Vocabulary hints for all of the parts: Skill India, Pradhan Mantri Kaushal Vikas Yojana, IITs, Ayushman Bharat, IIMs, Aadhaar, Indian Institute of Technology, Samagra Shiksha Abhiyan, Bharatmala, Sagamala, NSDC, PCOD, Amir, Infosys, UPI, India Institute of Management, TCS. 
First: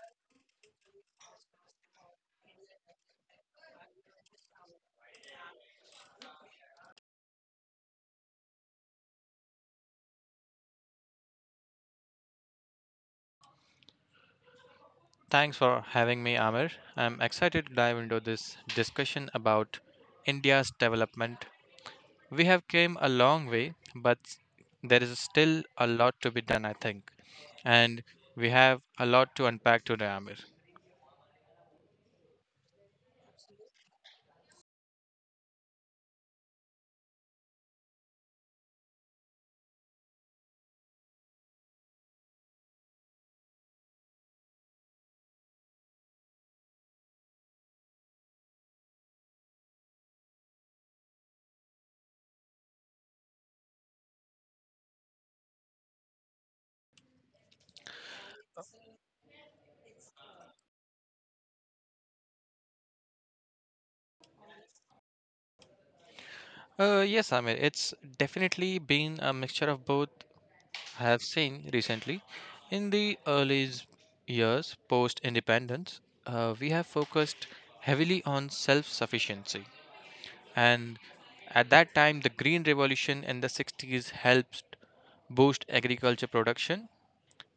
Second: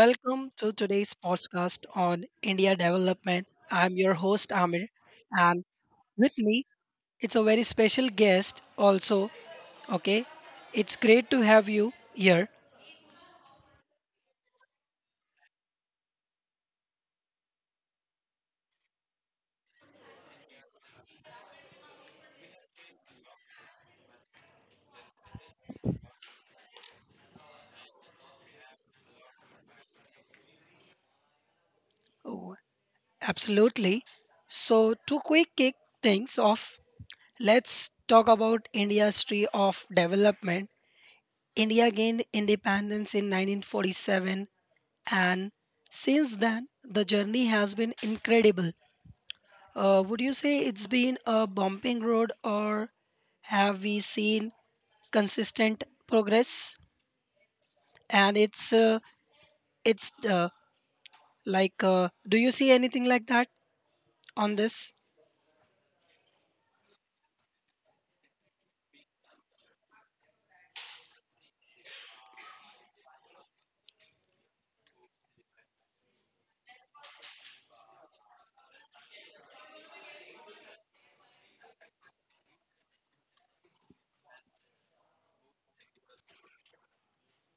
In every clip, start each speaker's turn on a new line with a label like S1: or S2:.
S1: welcome to today's podcast on India development. I'm your host Amir, and with me, it's a very special guest also. Okay, it's great to have you here.
S2: Thanks for having me, Amir. I'm excited to dive into this discussion about India's development. We have came a long way, but there is still a lot to be done, I think. And we have a lot to unpack today, Amir.
S1: Oh, absolutely. So, to quick kick things off, let's talk about India's history of development. India gained independence in 1947, and since then, the journey has been incredible. Would you say it's been a bumping road, or have we seen consistent progress? And it's like, do you see anything like that on this?
S2: Yes, Amir, it's definitely been a mixture of both I have seen recently. In the years post independence, we have focused heavily on self sufficiency, and at that time the green revolution in the 60s helped boost agriculture production,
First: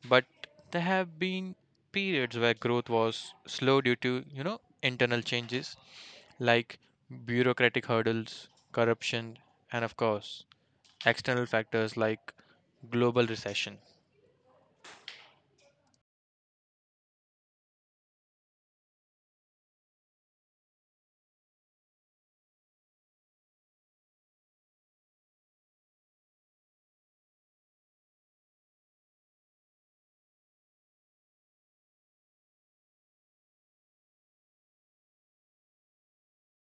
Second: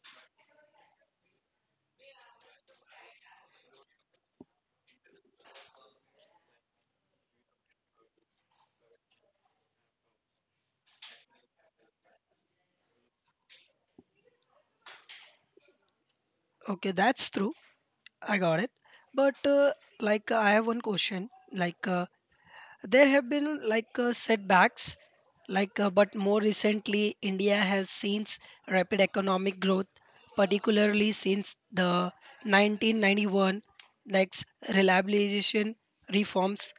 S2: but there have been periods where growth was slow due to, you know, internal changes like bureaucratic hurdles, corruption, and of course external factors like global recession.
S1: Okay, that's true. I got it. But uh, I have one question. There have been setbacks, but more recently, India has seen rapid economic growth, particularly since the 1991 like s- reliabilization reforms.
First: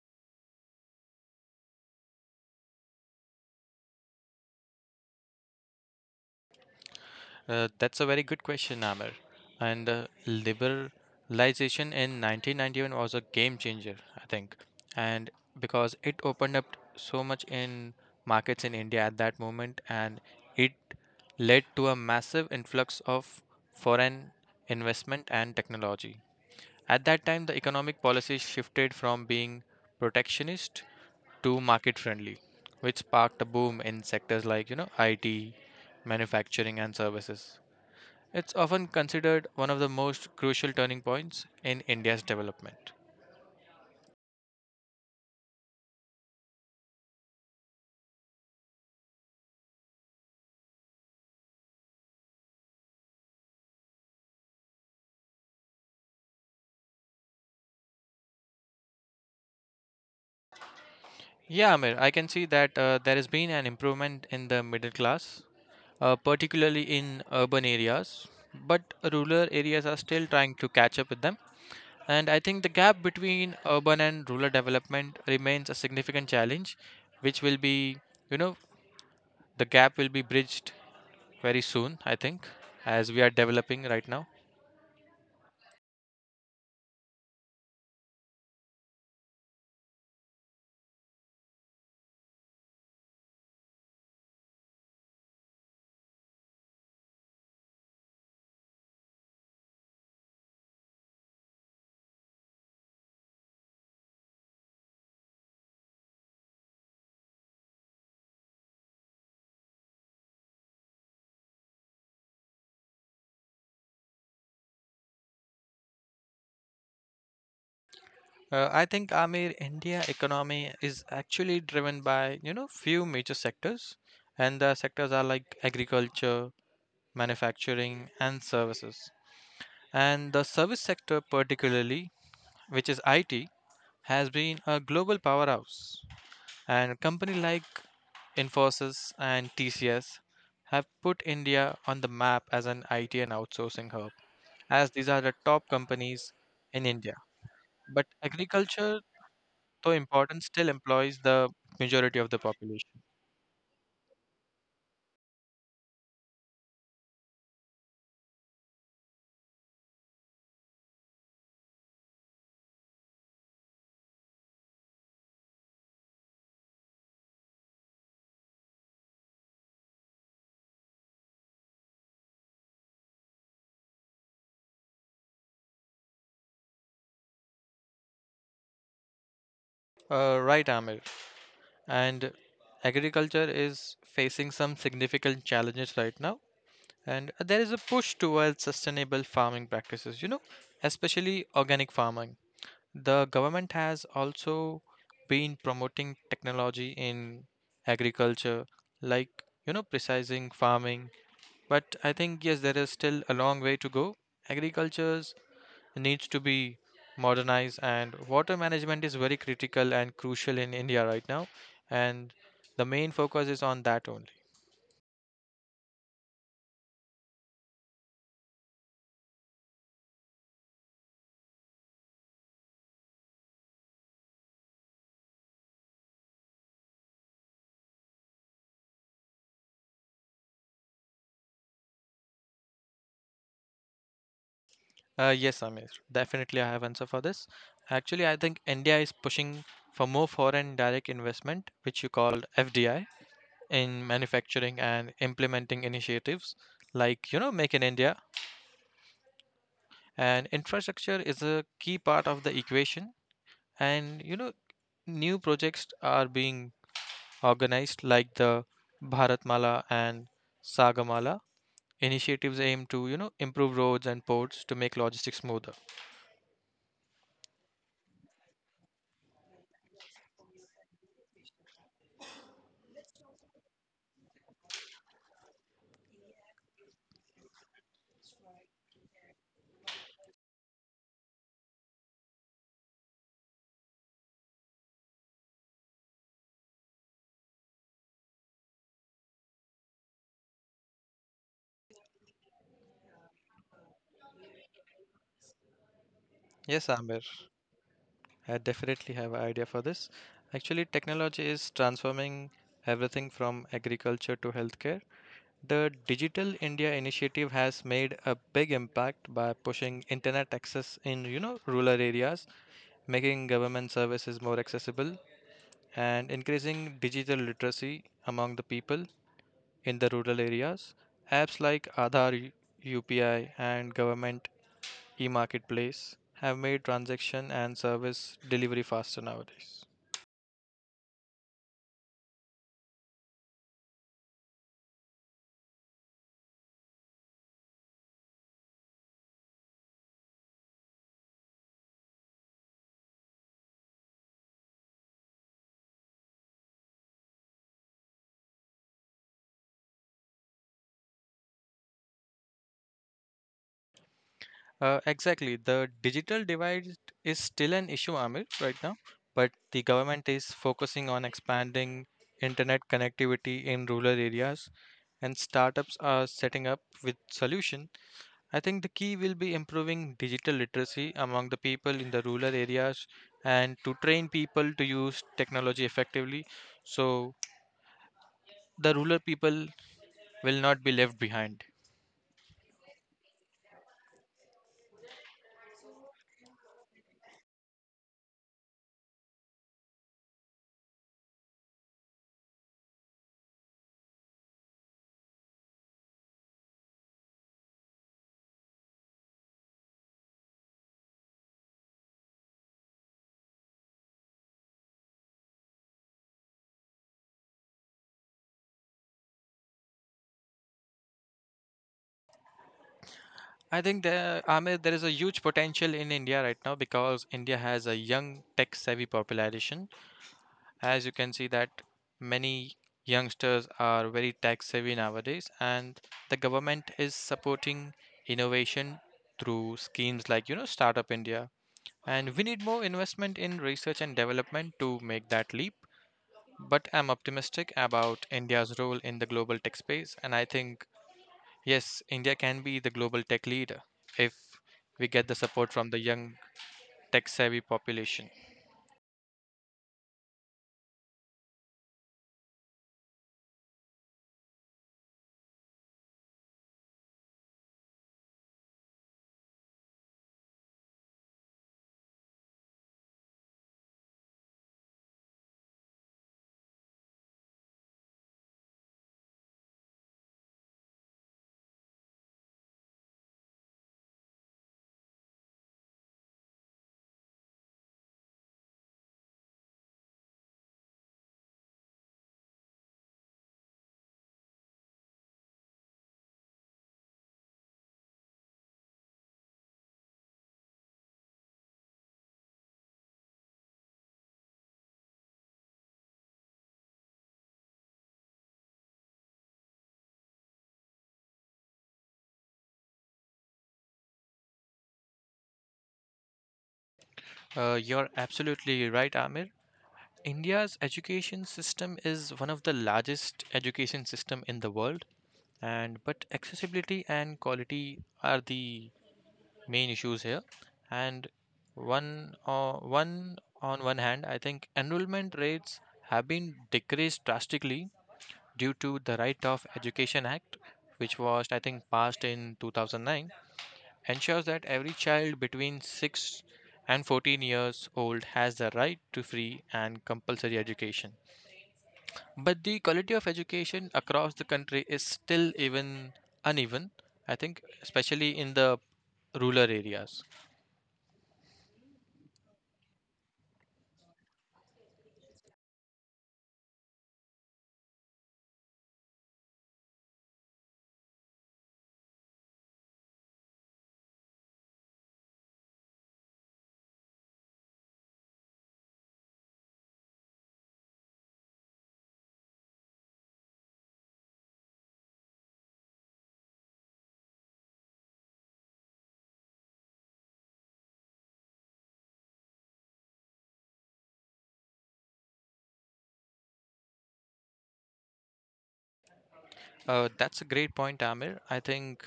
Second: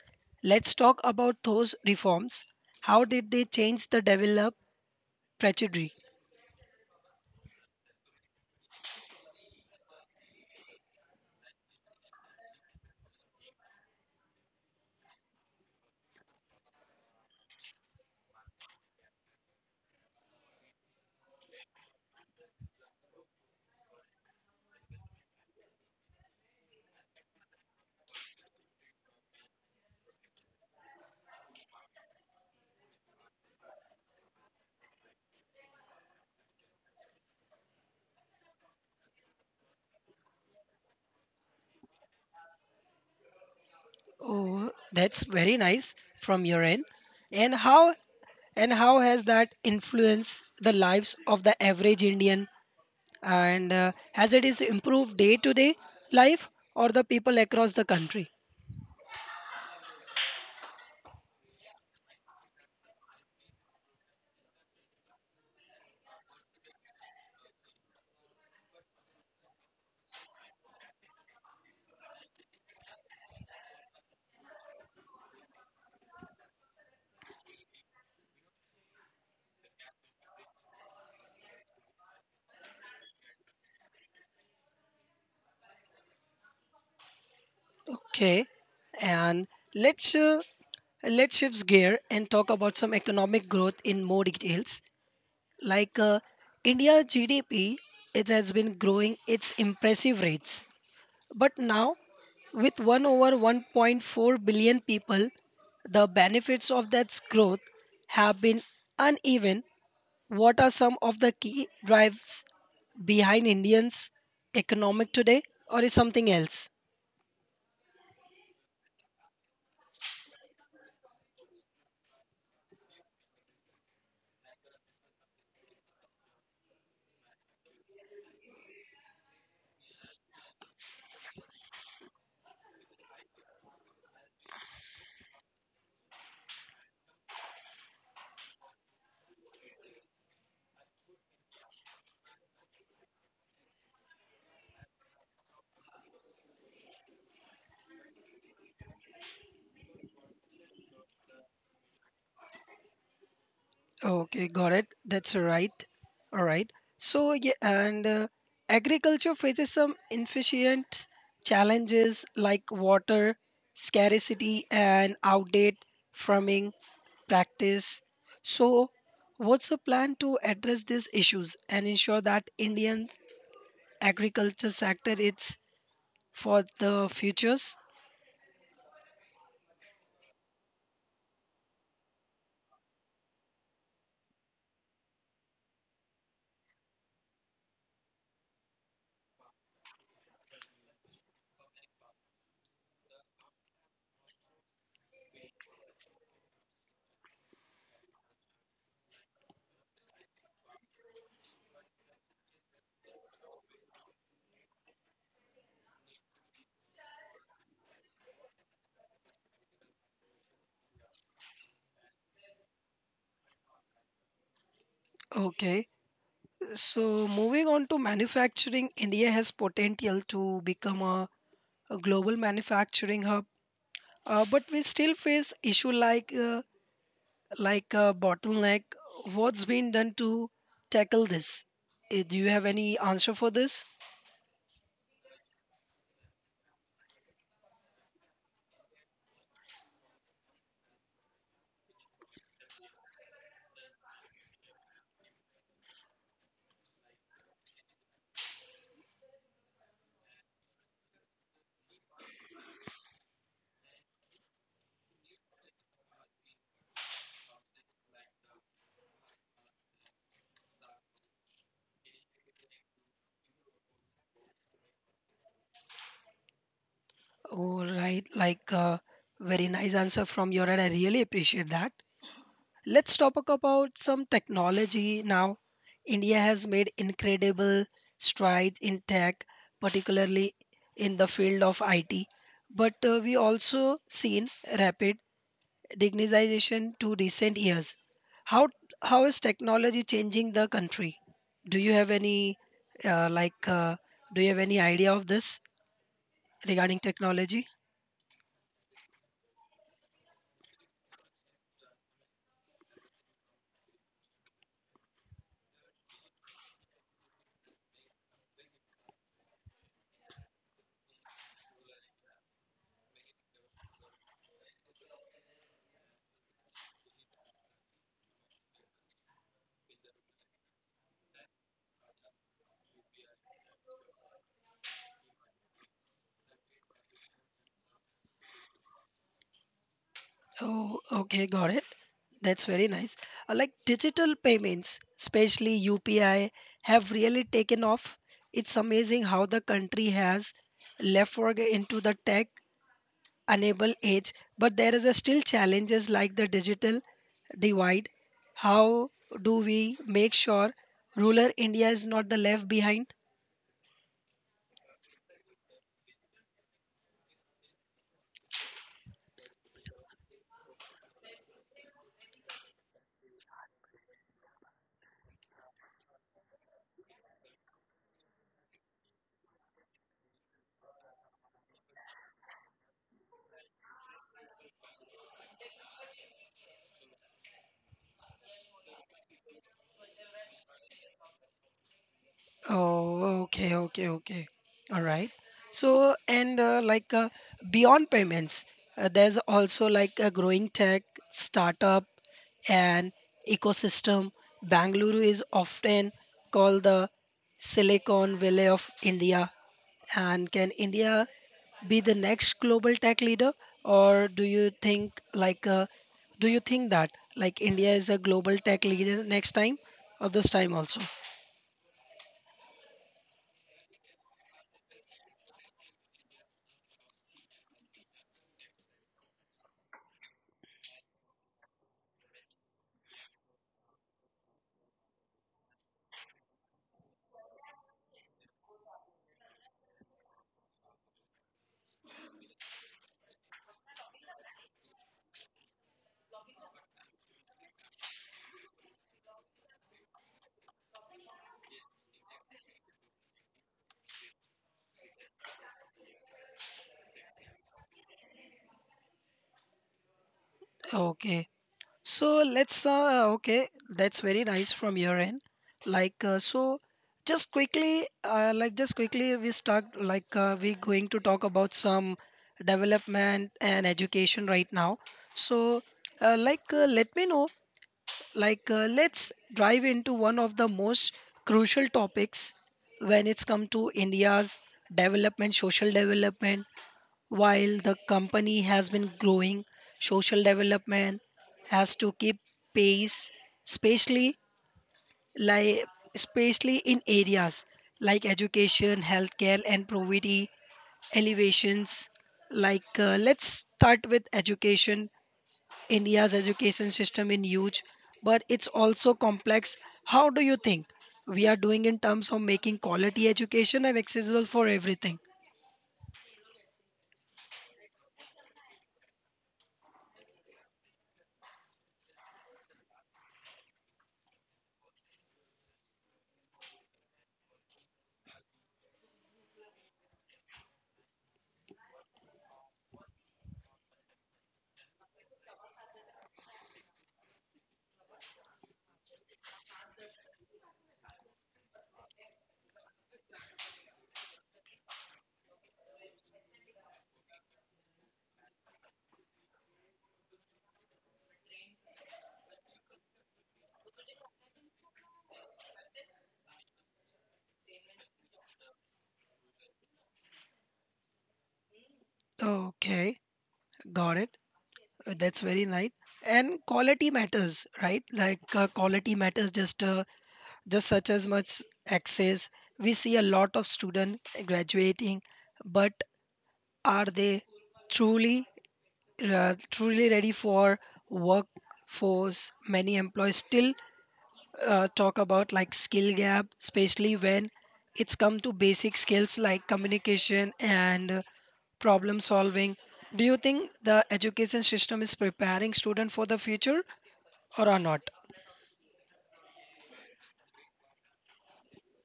S1: Let's talk about those reforms. How did they change the developed trajectory?
S2: That's a very good question, Amir. And Liberalization in 1991 was a game changer, I think. And because it opened up so much in markets in India at that moment, and it led to a massive influx of foreign investment and technology. At that time, the economic policies shifted from being protectionist to market friendly, which sparked a boom in sectors like, you know, IT, manufacturing, and services. It's often considered one of the most crucial turning points in India's development.
S1: Oh, that's very nice from your end. And how and how has that influenced the lives of the average Indian, and has it is improved day to day life or the people across the country?
S2: Yeah, Amir, I can see that there has been an improvement in the middle class, particularly in urban areas, but rural areas are still trying to catch up with them. And I think the gap between urban and rural development remains a significant challenge, which will be, you know, the gap will be bridged very soon, I think, as we are developing right now.
S1: Okay, and let's uh, let's shift gear and talk about some economic growth in more details. like uh, India GDP, it has been growing its impressive rates, but now with 1 over 1.4 billion people, the benefits of that growth have been uneven. What are some of the key drives behind Indians' economic today, or is something else?
S2: I think, Amir, India economy is actually driven by, you know, few major sectors, and the sectors are like agriculture, manufacturing, and services. And the service sector, particularly, which is IT, has been a global powerhouse. And company like Infosys and TCS have put India on the map as an IT and outsourcing hub, as these are the top companies in India. But agriculture, though important, still employs the majority of the population.
S1: Okay, got it. That's right. All right. So yeah, and agriculture faces some efficient challenges like water scarcity and outdated farming practice. So, what's the plan to address these issues and ensure that Indian agriculture sector is for the futures?
S2: Right, Amir. And agriculture is facing some significant challenges right now. And there is a push towards sustainable farming practices, you know, especially organic farming. The government has also been promoting technology in agriculture, like, you know, precising farming. But I think, yes, there is still a long way to go. Agriculture's needs to be modernized, and water management is very critical and crucial in india right now, and the main focus is on that only.
S1: Okay, so moving on to manufacturing, India has potential to become a global manufacturing hub, but we still face issue like a bottleneck. What's been done to tackle this? Eh, do you have any answer for this?
S2: Yes, amir, definitely I have answer for this. Actually I think india is pushing for more foreign direct investment, which you called fdi, in manufacturing, and implementing initiatives like, you know, make in india. And infrastructure is a key part of the equation, and, you know, new projects are being organized like the Bharatmala and Sagamala. Initiatives aim to, you know, improve roads and ports to make logistics smoother.
S1: All right, very nice answer from your end. I really appreciate that. Let's talk about some technology now. India has made incredible strides in tech, particularly in the field of IT. But we also seen rapid digitization to recent years. How how is technology changing the country? Do you have any uh, like uh, do you have any idea of this
S2: Yes,
S1: regarding
S2: Amber,
S1: technology?
S2: I definitely have an idea for this. Actually, technology is transforming everything from agriculture to healthcare. The Digital India initiative has made a big impact by pushing internet access in, you know, rural areas, making government services more accessible, and increasing digital literacy among the people in the rural areas. Apps like Aadhaar, UPI, and government e-marketplace have made transaction and service delivery faster nowadays.
S1: Oh, okay, got it. That's very nice. Like digital payments, especially UPI, have really taken off. It's amazing how the country has left work into the tech enable age, but there is a still challenges like the digital divide. How do we make sure rural India is not the left behind?
S2: Exactly, the digital divide is still an issue, Amir, right now, but the government is focusing on expanding internet connectivity in rural areas, and startups are setting up with solution. I think the key will be improving digital literacy among the people in the rural areas and to train people to use technology effectively, so the rural people will not be left behind.
S1: Oh, okay, okay, okay. All right. So, and beyond payments, there's also like a growing tech startup and ecosystem. Bangalore is often called the Silicon Valley of India. And can India be the next global tech leader, or do you think do you think that like India is a global tech leader next time or this time also?
S2: I think there, Amir, there is a huge potential in India right now because India has a young tech savvy population. As you can see that many youngsters are very tech savvy nowadays, and the government is supporting innovation through schemes like, you know, startup india. And we need more investment in research and development to make that leap. But I'm optimistic about India's role in the global tech space. And I think, yes, India can be the global tech leader if we get the support from the young tech savvy population.
S1: Okay. So let's okay, that's very nice from your end. Like uh, so, just quickly, just quickly, we start we going to talk about some development and education right now. So, let me know. Let's dive into one of the most crucial topics when it's come to India's development, social development. While the company has been growing, social development has to keep pace, especially like especially in areas like education, healthcare, and poverty elevations. Let's start with education. India's education system in huge, but it's also complex. How do you think we are doing in terms of making quality education and accessible for everything?
S2: You're absolutely right, Amir. India's education system is one of the largest education system in the world, and but accessibility and quality are the main issues here. And one uh, one on one hand, I think enrollment rates have been decreased drastically due to the right of education act, which was I think passed in 2009, ensures that every child between 6 and 14 years old has the right to free and compulsory education, but the quality of education across the country is still even uneven, I think, especially in the rural areas.
S1: Okay, got it. That's very nice. And quality matters, right? Quality matters just such as much access. We see a lot of student graduating, but are they truly truly ready for workforce? Many employees still talk about like skill gap, especially when it's come to basic skills like communication and problem solving. Do you think the education system is preparing student for the future or are not?
S2: That's a great point, Amir. I think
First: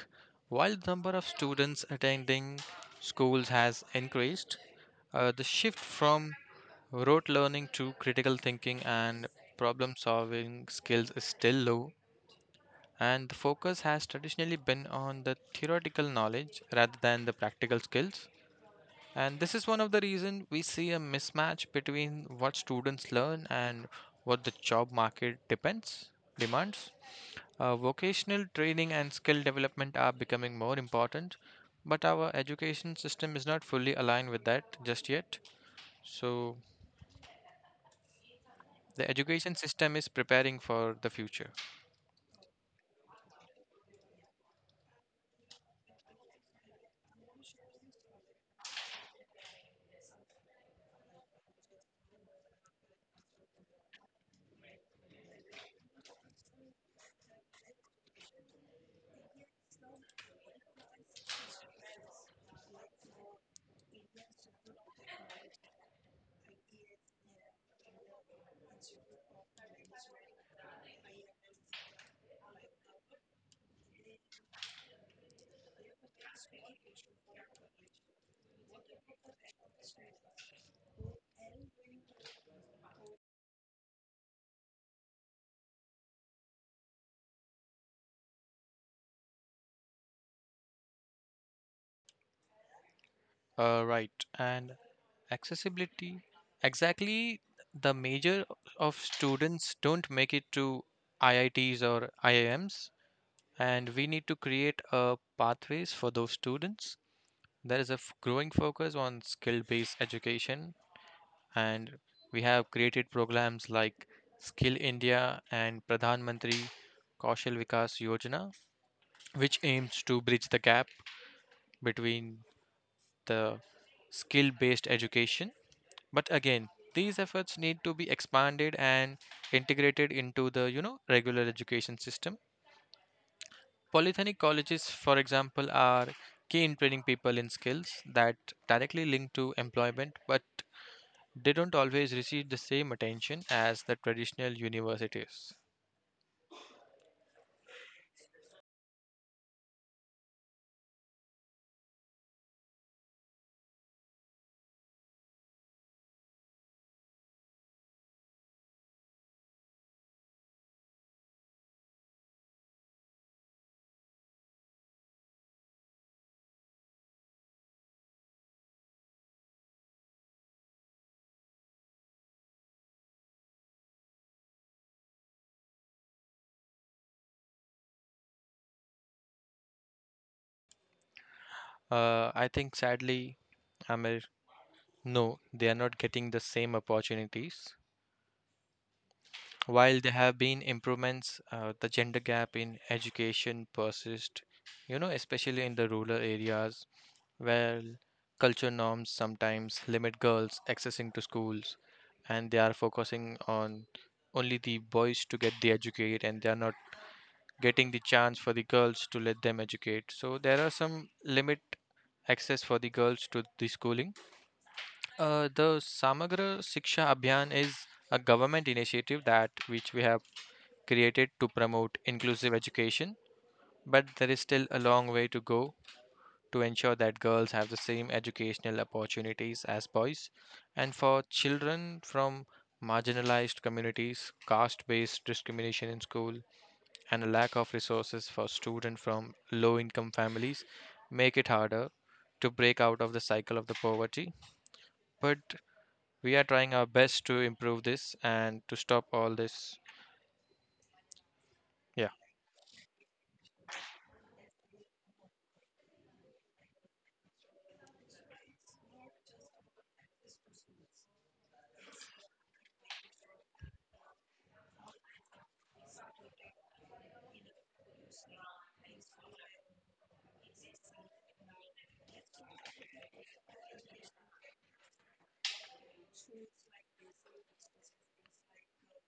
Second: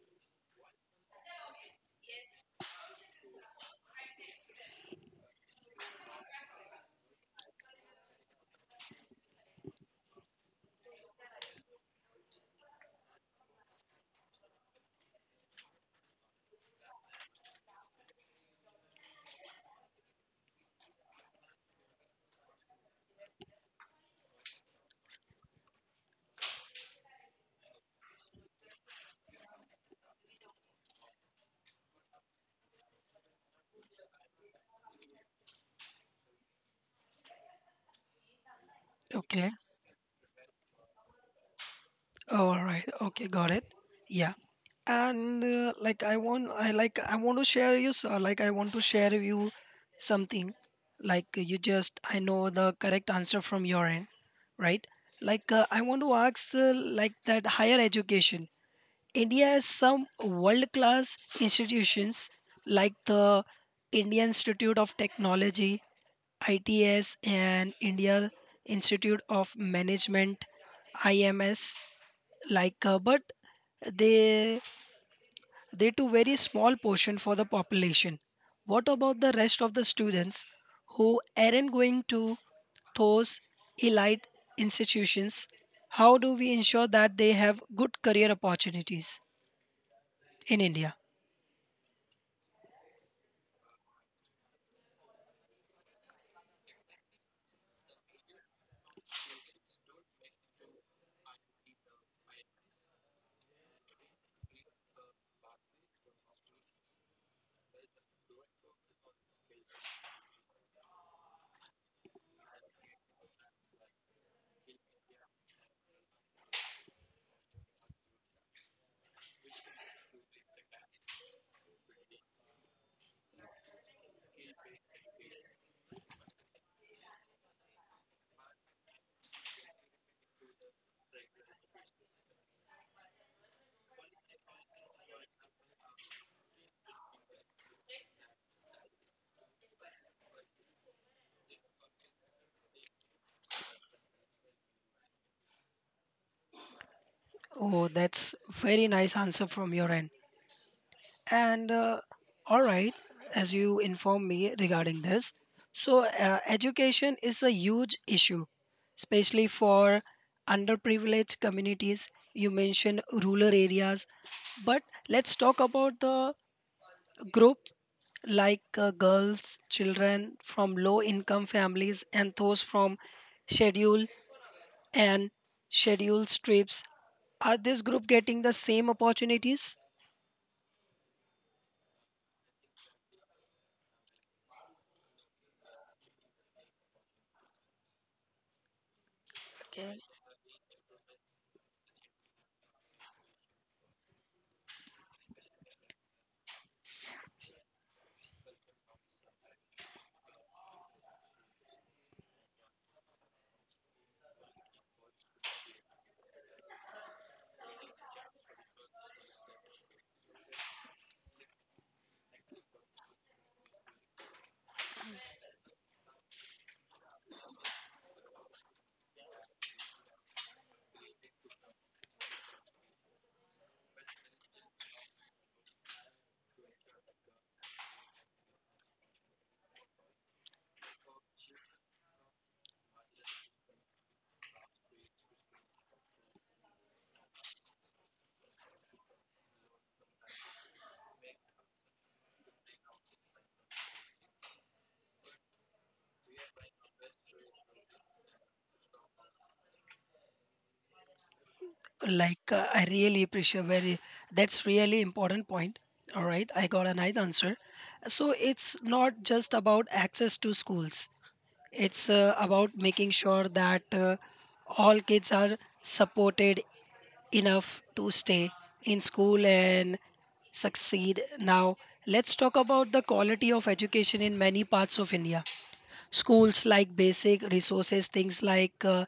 S2: while the number of students attending schools has increased, the shift from rote learning to critical thinking and problem solving skills is still low, and the focus has traditionally been on the theoretical knowledge rather than the practical skills. And this is one of the reasons we see a mismatch between what students learn and what the job market depends demands. Vocational training and skill development are becoming more important, but our education system is not fully aligned with that just yet. So, the
S1: Okay.
S2: education system is preparing for the future.
S1: Oh, all right. Okay. Got it. Yeah. And I want to share you. So, like I want to share you something. Like you just, I know the correct answer from your end, right? I want to ask, like that higher education. India has some world-class institutions like the Indian Institute of Technology, ITS, and India Institute of Management, IMS, but they they to very small portion for the population. What about the rest of the students who aren't going to those elite institutions? How do we ensure that they have good career opportunities in India?
S2: Right. And accessibility, exactly, the major of students don't make it to IITs or IIMs, and we need to create a pathways for those students. There is a growing focus on skill based education, and we have created programs like Skill India and Pradhan Mantri Kaushal Vikas Yojana, which aims to bridge the gap between the skill based education. But again, these efforts need to be expanded and integrated into the, you know, regular education system. Polytechnic colleges, for example, are key in training people in skills that directly link to employment, but they don't always receive the same attention as the traditional universities.
S1: Oh, that's very nice answer from your end. And all right, as you inform me regarding this, so education is a huge issue, especially for underprivileged communities. You mentioned rural areas, but let's talk about the group, girls, children from low income families, and those from schedule and scheduled trips. Are this group getting the same opportunities?
S2: I think sadly, Amir, no, they are not getting the same opportunities. While there have been improvements, the gender gap in education persists, you know, especially in the rural areas where culture norms sometimes limit girls accessing to schools, and they are focusing on only the boys to get the educate, and they are not getting the chance for the girls to let them educate. So there are some limit access for the girls to the schooling. The Samagra Shiksha Abhiyan is a government initiative that which we have created to promote inclusive education, but there is still a long way to go to ensure that girls have the same educational opportunities as boys. And for children from marginalized communities, caste based discrimination in school and a lack of resources for students from low income families make it harder to break out of the cycle of the poverty. But we are trying our best to improve this and to stop all this. Yeah.
S1: I really appreciate very, that's really important point. All right, I got a nice answer. So it's not just about access to schools, it's about making sure that all kids are supported enough to stay in school and succeed. Now let's talk about the quality of education. In many parts of India, schools like basic resources things like uh,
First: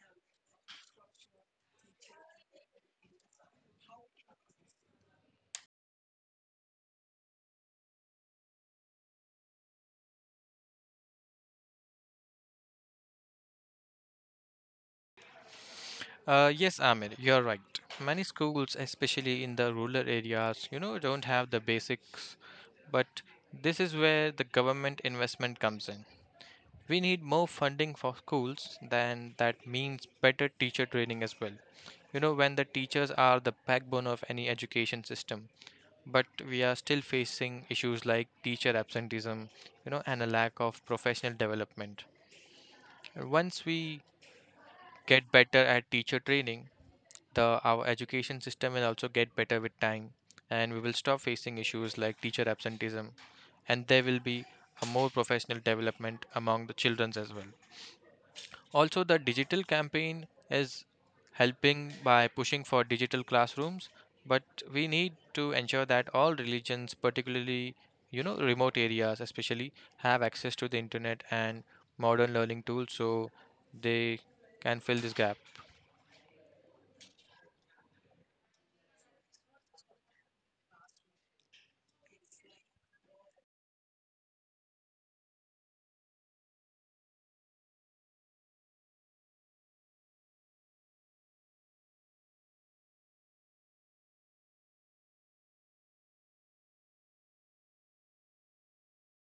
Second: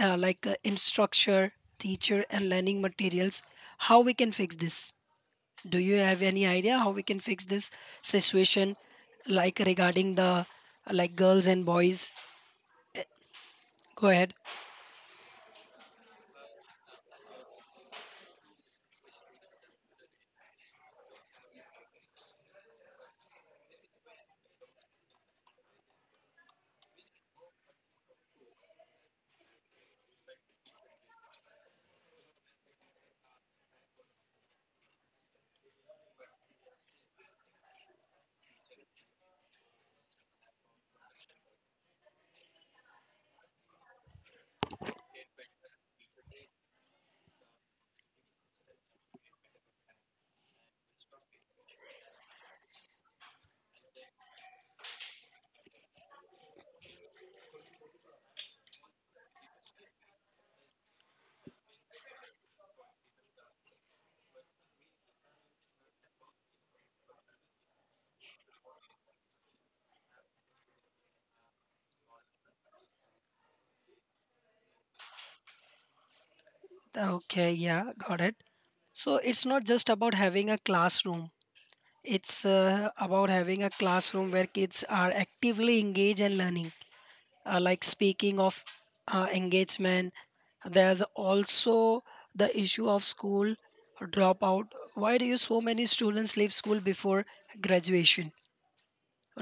S1: uh, like uh, instructor teacher and learning materials. How we can fix this? Do you have any idea how we can fix this situation, like regarding the like girls and boys? Go ahead.
S2: Yes, Amir, you're right. Many schools, especially in the rural areas, you know, don't have the basics. But this is where the government investment comes in. We need more funding for schools, then that means better teacher training as well. You know, when the teachers are the backbone of any education system, but we are still facing issues like teacher absenteeism, you know, and a lack of professional development. Once we get better at teacher training, the our education system will also get better with time, and we will stop facing issues like teacher absenteeism, and there will be a more professional development among the children as well. Also, the digital campaign is helping by pushing for digital classrooms, but we need to ensure that all religions, particularly, you know, remote areas especially, have access to the internet and modern learning tools so they can fill this gap.
S1: Okay, yeah, got it. So it's not just about having a classroom, it's about having a classroom where kids are actively engaged and learning. Speaking of engagement, there's also the issue of school dropout. Why do you so many students leave school before graduation?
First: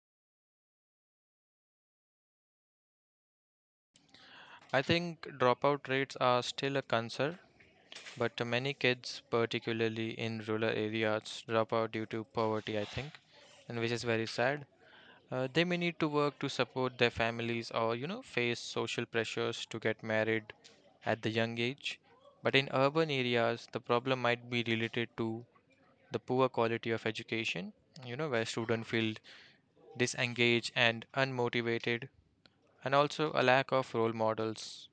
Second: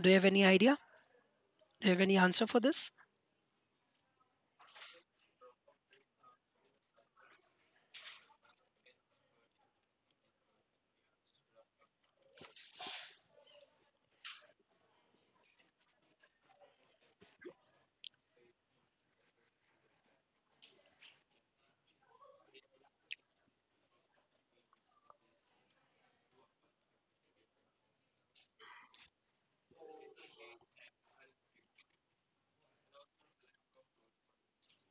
S1: Do you have any idea? Do you have any answer for this?
S2: I think dropout rates are still a concern, but many kids, particularly in rural areas, drop out due to poverty, I think, and which is very sad. They may need to work to support their families or, you know, face social pressures to get married at the young age. But in urban areas, the problem might be related to the poor quality of education, you know, where students feel disengaged and unmotivated, and also a lack of role models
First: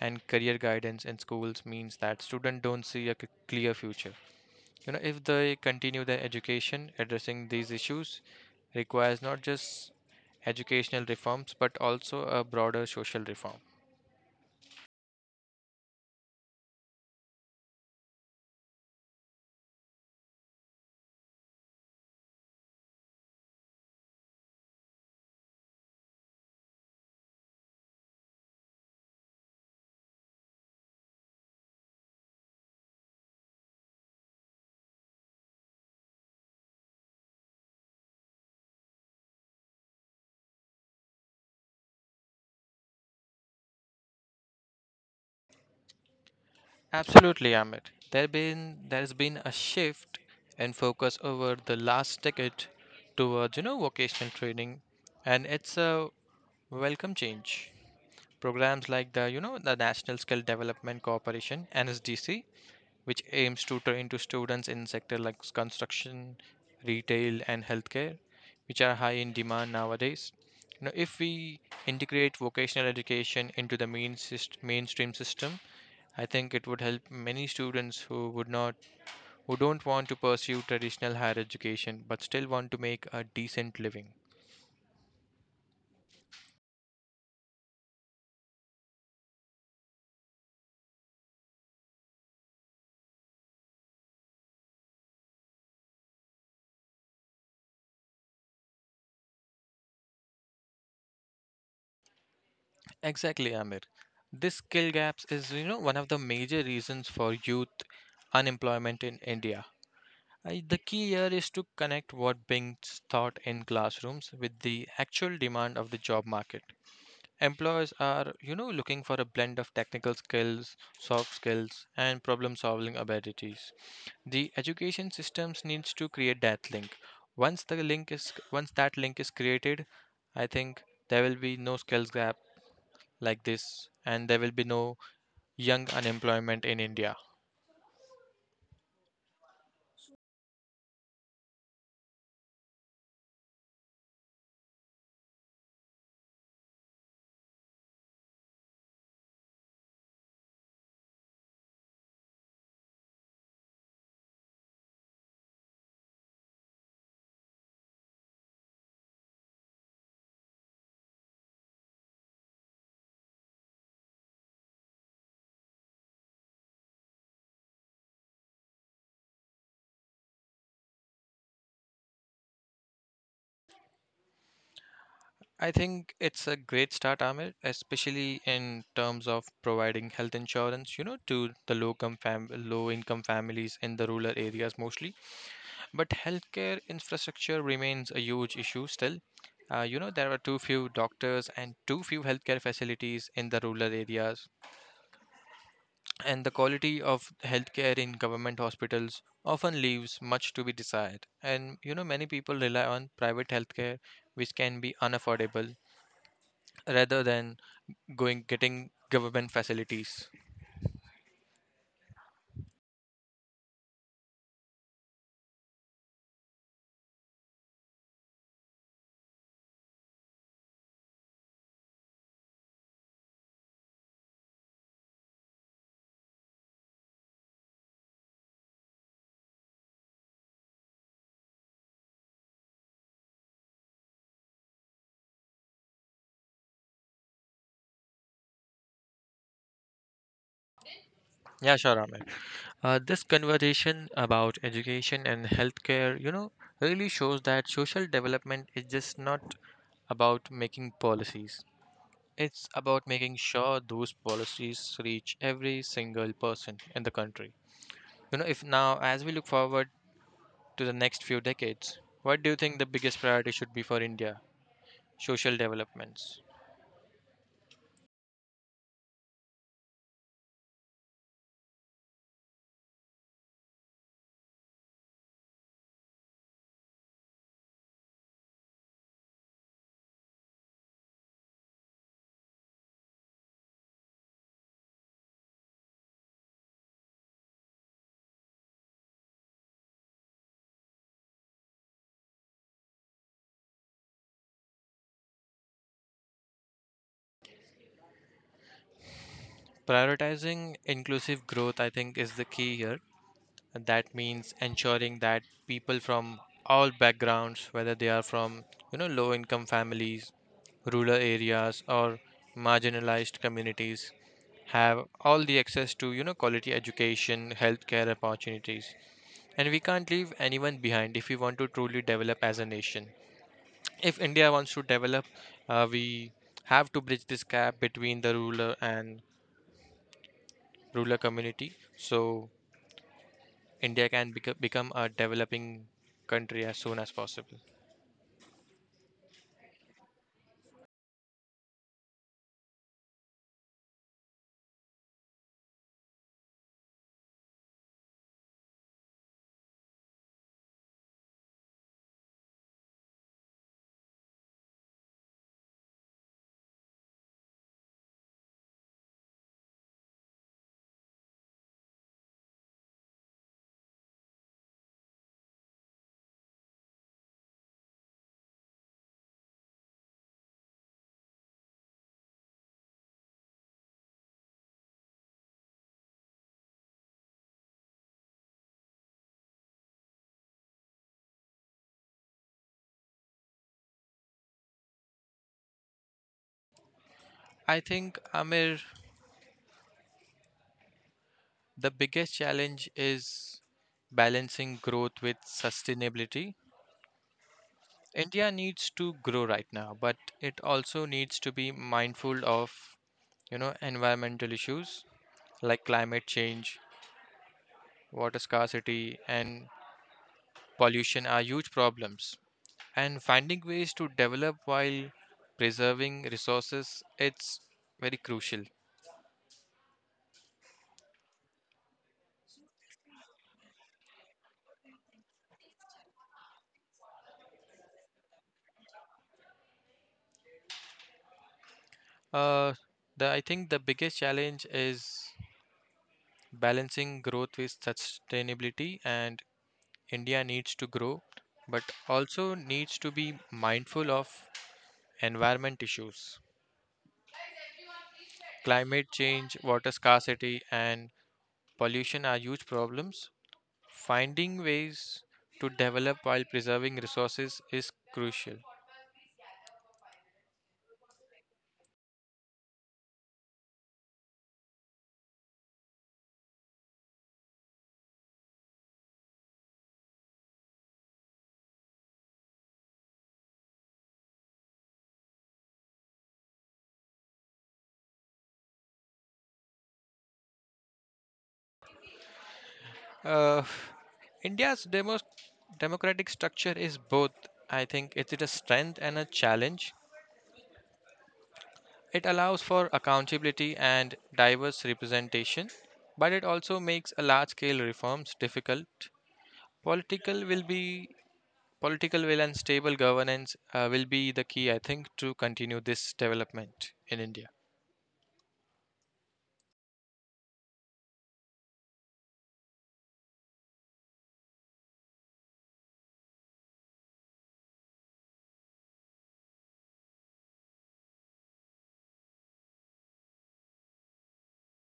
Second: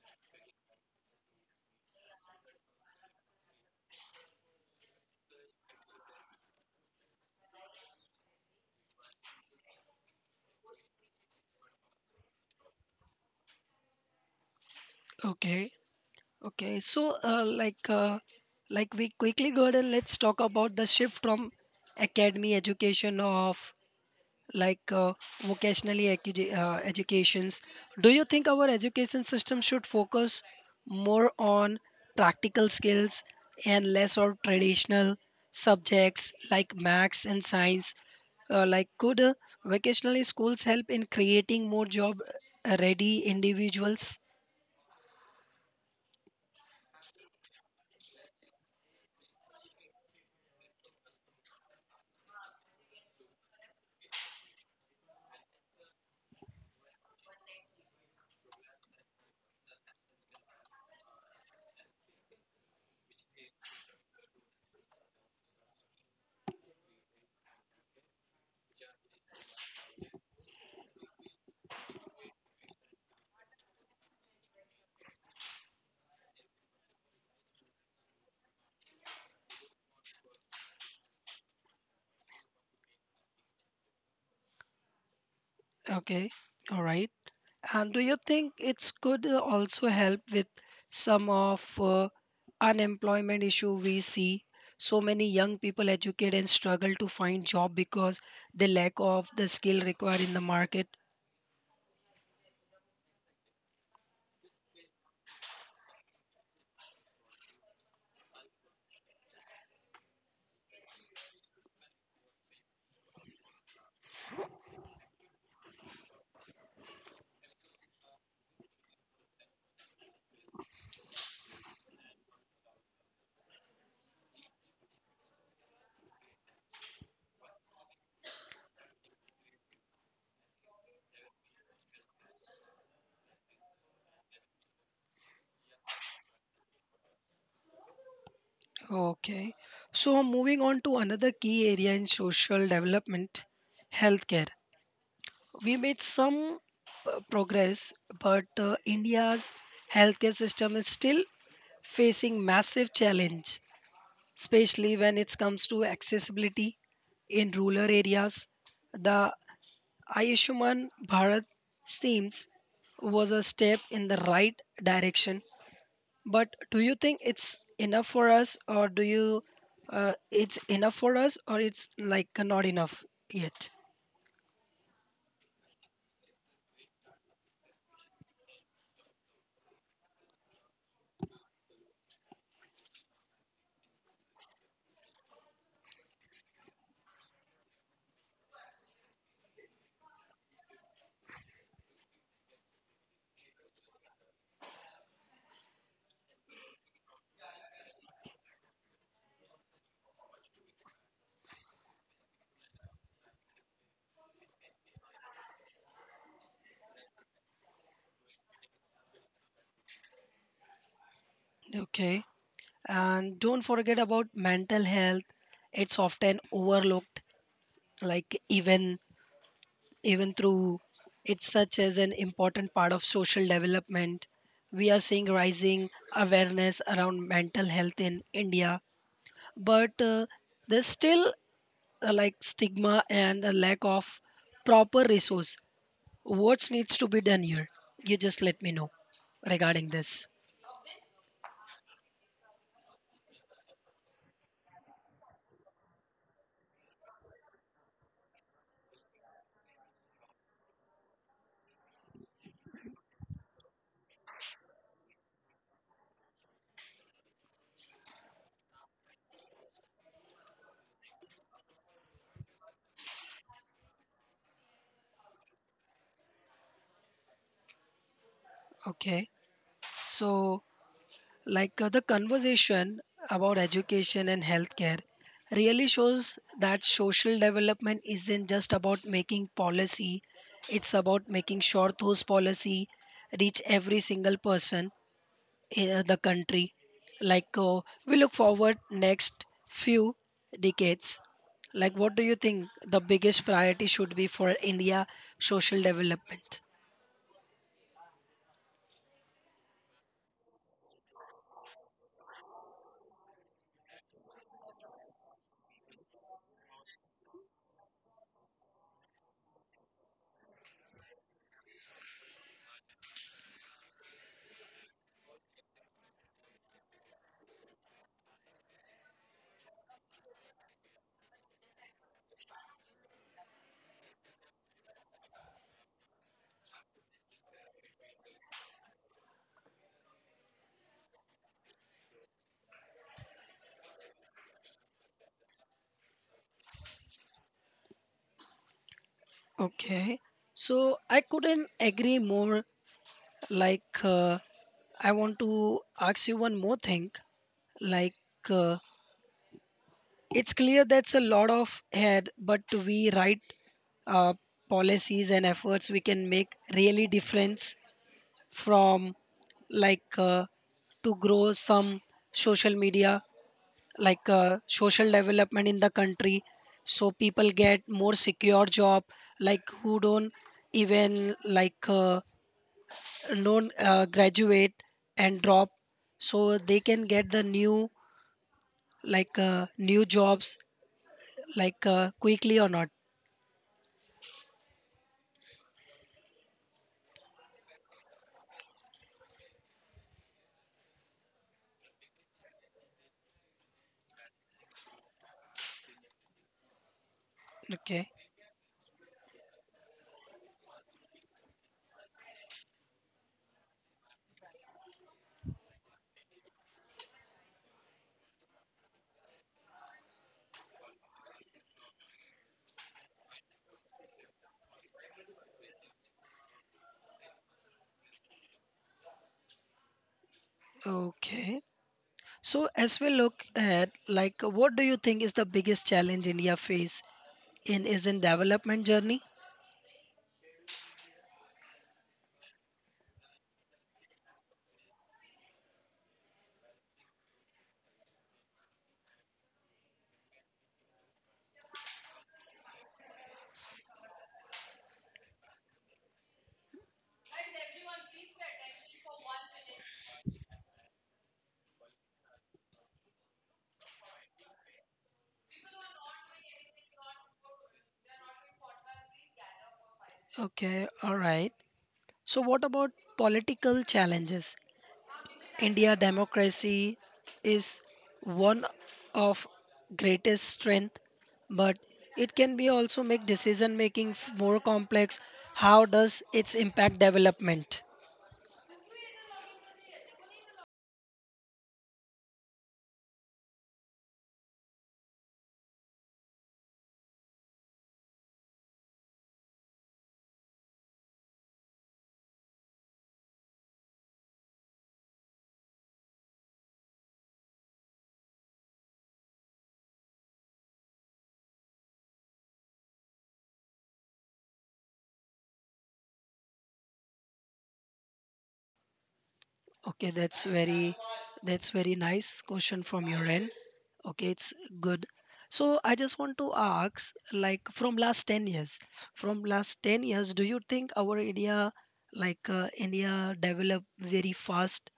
S2: and career guidance in schools means that students don't see a clear future. You know, if they continue their education, addressing these issues requires not just educational reforms but also a broader social reform.
S1: Okay, okay, so we quickly go ahead and let's talk about the shift from academy education of like uh, vocationally educations. Do you think our education system should focus more on practical skills and less on traditional subjects like maths and science? Like could Vocational schools help in creating more job ready individuals?
S2: Absolutely, Amit. There has been a shift in focus over the last decade towards, you know, vocational training, and it's a welcome change. Programs like the, you know, the National Skill Development Corporation (NSDC), which aims to train to students in sector like construction, retail, and healthcare, which are high in demand nowadays. You know, if we integrate vocational education into the mainstream system, I think it would help many students who would not, who don't want to pursue traditional higher education but still want to make a decent living.
S1: Okay, all right. And do you think it's could also help with some of unemployment issue we see? So many young people educate and struggle to find job because they lack of the skill required in the market.
S2: Exactly, Amir. This skill gaps is, you know, one of the major reasons for youth unemployment in India. The key here is to connect what Bing's taught in classrooms with the actual demand of the job market. Employers are, you know, looking for a blend of technical skills, soft skills, and problem-solving abilities. The education systems needs to create that link. Once that link is created, I think there will be no skills gap like this, and there will be no young unemployment in India.
S1: Okay, so moving on to another key area in social development, healthcare. We made some progress, but India's healthcare system is still facing massive challenge, especially when it comes to accessibility in rural areas. The Ayushman Bharat seems was a step in the right direction, but do you think it's enough for us, or do you it's enough for us, or it's like not enough yet?
S2: I think it's a great start, Amir, especially in terms of providing health insurance, you know, to the low income families in the rural areas mostly. But healthcare infrastructure remains a huge issue still. There are too few doctors and too few healthcare facilities in the rural areas, and the quality of healthcare in government hospitals often leaves much to be desired. Many people rely on private healthcare, which can be unaffordable rather than going getting government facilities.
S1: Okay, and don't forget about mental health. It's often overlooked, like even even through it's such as an important part of social development. We are seeing rising awareness around mental health in India, but there's still stigma and a lack of proper resource. What needs to be done here? You just let me know regarding this.
S2: Yeah, sure, Amit. This conversation about education and healthcare, you know, really shows that social development is just not about making policies. It's about making sure those policies reach every single person in the country. You know, if now, as we look forward to the next few decades, what do you think the biggest priority should be for India? Social developments.
S1: Okay, so the conversation about education and healthcare really shows that social development isn't just about making policy, it's about making sure those policy reach every single person in the country. We look forward next few decades. Like what do you think the biggest priority should be for India social development?
S2: Prioritizing inclusive growth, I think, is the key here. And that means ensuring that people from all backgrounds, whether they are from, you know, low income families, rural areas, or marginalized communities, have all the access to, you know, quality education, healthcare opportunities, and we can't leave anyone behind if we want to truly develop as a nation. If India wants to develop, we have to bridge this gap between the ruler and ruler community. So India can become a developing country as soon as possible.
S1: Okay, so I couldn't agree more. Like uh, I want to ask you one more thing. Like uh, it's clear that's a lot of head, but we write uh, policies and efforts we can make really difference from like uh, to grow some social media, social development in the country, so people get more secure job, like who don't even non graduate and drop, so they can get the new, new jobs, quickly or not.
S2: I think, Amir, the biggest challenge is balancing growth with sustainability.
S1: Okay,
S2: India needs to grow right now, but it also needs to be mindful of, you know, environmental issues like climate change, water scarcity, and pollution are huge problems. And finding ways to develop while preserving resources, it's very crucial.
S1: okay. So as we look at, like what do you think is the biggest challenge India face in is in development journey?
S2: Uh, I think the biggest challenge is balancing growth with sustainability, and India needs to grow, but also needs to be mindful of environment issues. Climate change, water scarcity, and pollution are huge problems. Finding ways to develop while preserving resources is crucial.
S1: Okay, all right. So what about political challenges? India democracy is one of greatest strength, but it can be also make decision making more complex. How does its impact development?
S2: Uh, India's demo democratic structure is both, I think, it's a strength and a challenge. It allows for accountability and diverse representation, but it also makes a large-scale reforms difficult. Political will be Political will and stable governance will be the key, I think, to continue this development in India.
S1: Okay, that's very nice question from your end. Okay, it's good. So I just want to ask, like from last 10 years, from last 10 years, do you think our India, India developed very fast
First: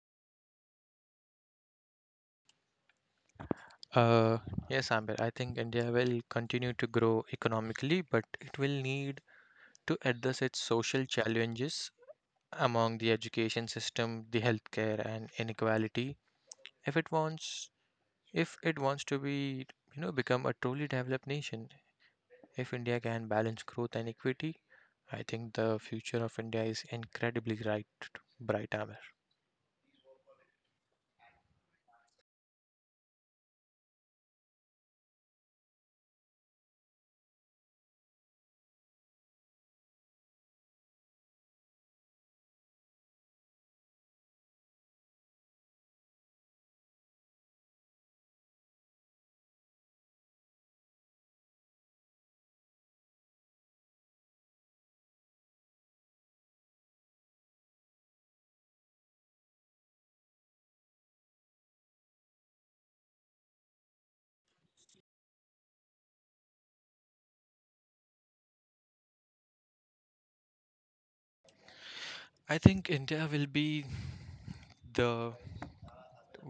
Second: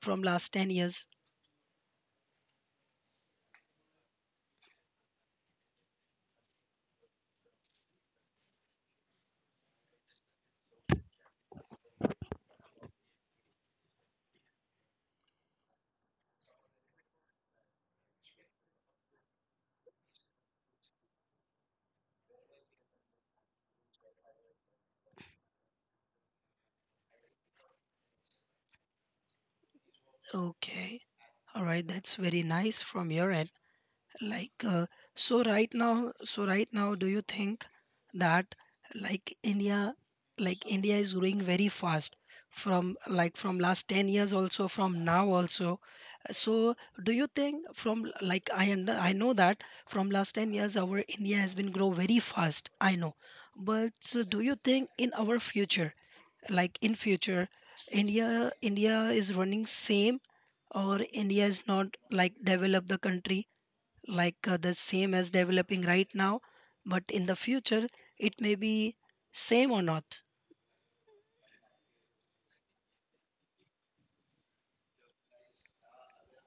S1: from last 10 years?
S2: Uh, yes, Amber, I think India will continue to grow economically, but it will need to address its social challenges among the education system, the healthcare, and inequality if it wants if it wants to be, you know, become a truly developed nation. If India can balance growth and equity, I think the future of India is incredibly bright, bright Amir.
S1: Okay. All right, that's very nice from your end. like uh, so right now, do you think that like India, like India is growing very fast from like from last 10 years also from now also? So do you think from like I, and I know that from last 10 years our India has been grow very fast, I know. But so do you think in our future, like in future, India is running same, or India is not like develop the country, the same as developing right now, but in the future it may be same or not?
S2: I think India will be the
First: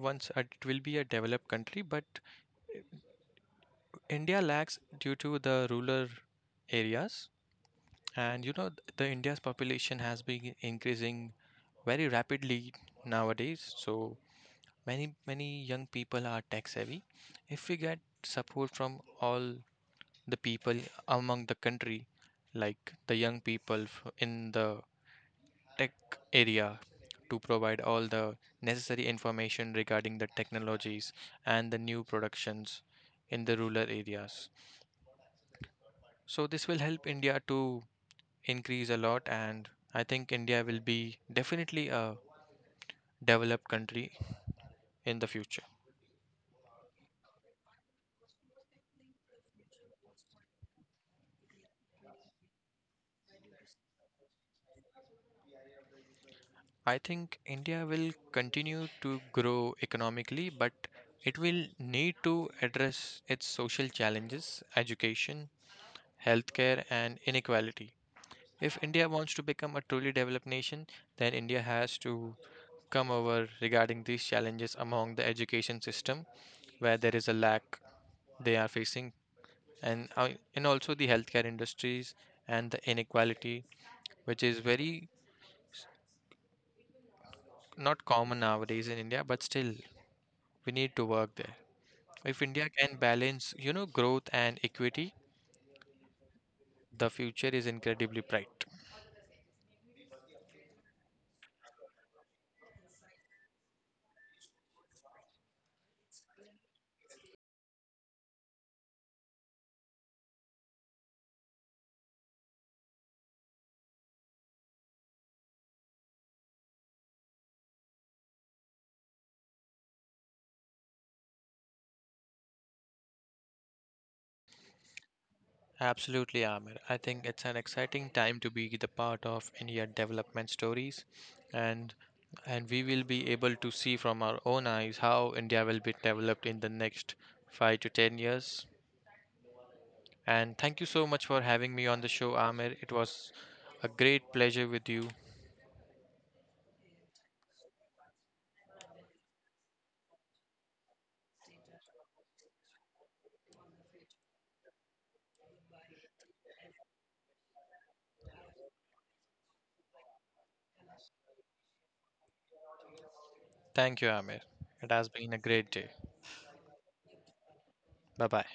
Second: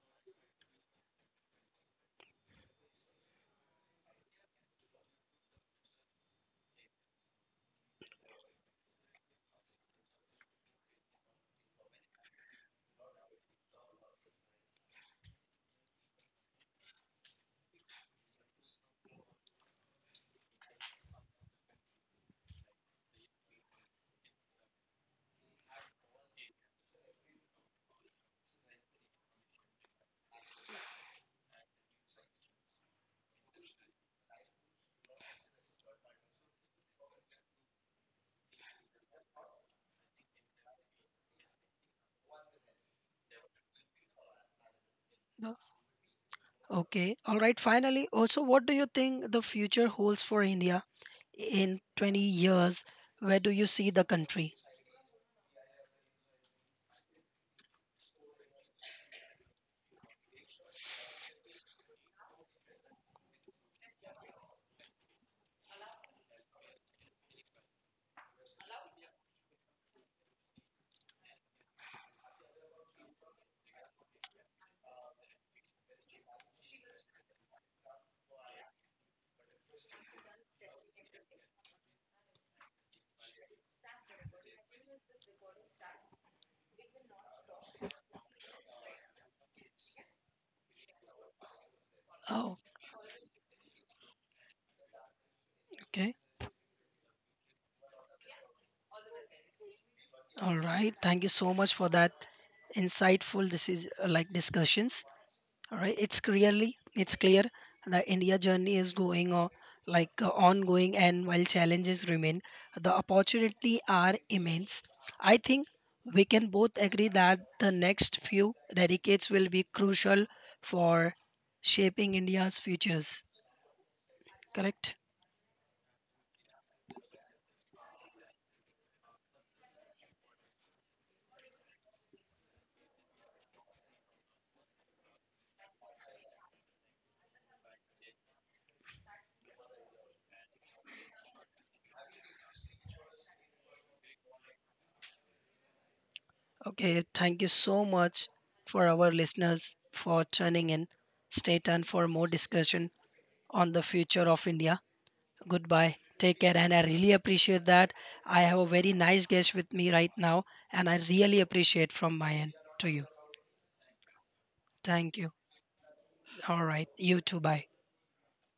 S2: it will be a developed country, but India lacks due to the rural areas, and the India's population has been increasing very rapidly nowadays. So many many young people are tech savvy. If we get support from all the people among the country, like the young people in the tech area, to provide all the necessary information regarding the technologies and the new productions in the rural areas. So, this will help India to increase a lot, and I think India will be definitely a developed country in the
S1: Uh,
S2: future.
S1: okay, all right, finally also, what do you think the future holds for India in 20 years? Where do you see the country?
S2: I think India will continue to grow economically, but it will need to address its social challenges, education, healthcare, and inequality. If India wants to become a truly developed nation, then India has to come over regarding these challenges among the education system, where there is a lack they are facing, and, uh, and also the healthcare industries and the inequality, which is very not common nowadays in India, but still we need to work there. If
S1: Oh,
S2: India can balance, you know, growth and equity,
S1: okay.
S2: the future is incredibly bright.
S1: All right, thank you so much for that insightful, this is discussions. All right, it's clear the India journey is going on, ongoing, and while challenges remain, the opportunity are immense. I think we can both agree that the next few decades will be crucial for shaping India's futures. Correct?
S2: Absolutely, Amir. I think it's an exciting time to be the part of India development stories, and we will be able to see from our own eyes how India will be developed in the next 5 to 10 years. And thank you so much for having me on the show, Amir. It was a great pleasure with you.
S1: Okay. Thank you so much for our listeners for tuning in. Stay tuned for more discussion on the future of India. Goodbye. Take care. And I really appreciate that. I have a very nice guest with me right now, and I really appreciate from my end to you.
S2: Thank you, Amir. It has
S1: Thank you.
S2: been a great day.
S1: All right. You too. Bye.
S2: Bye bye.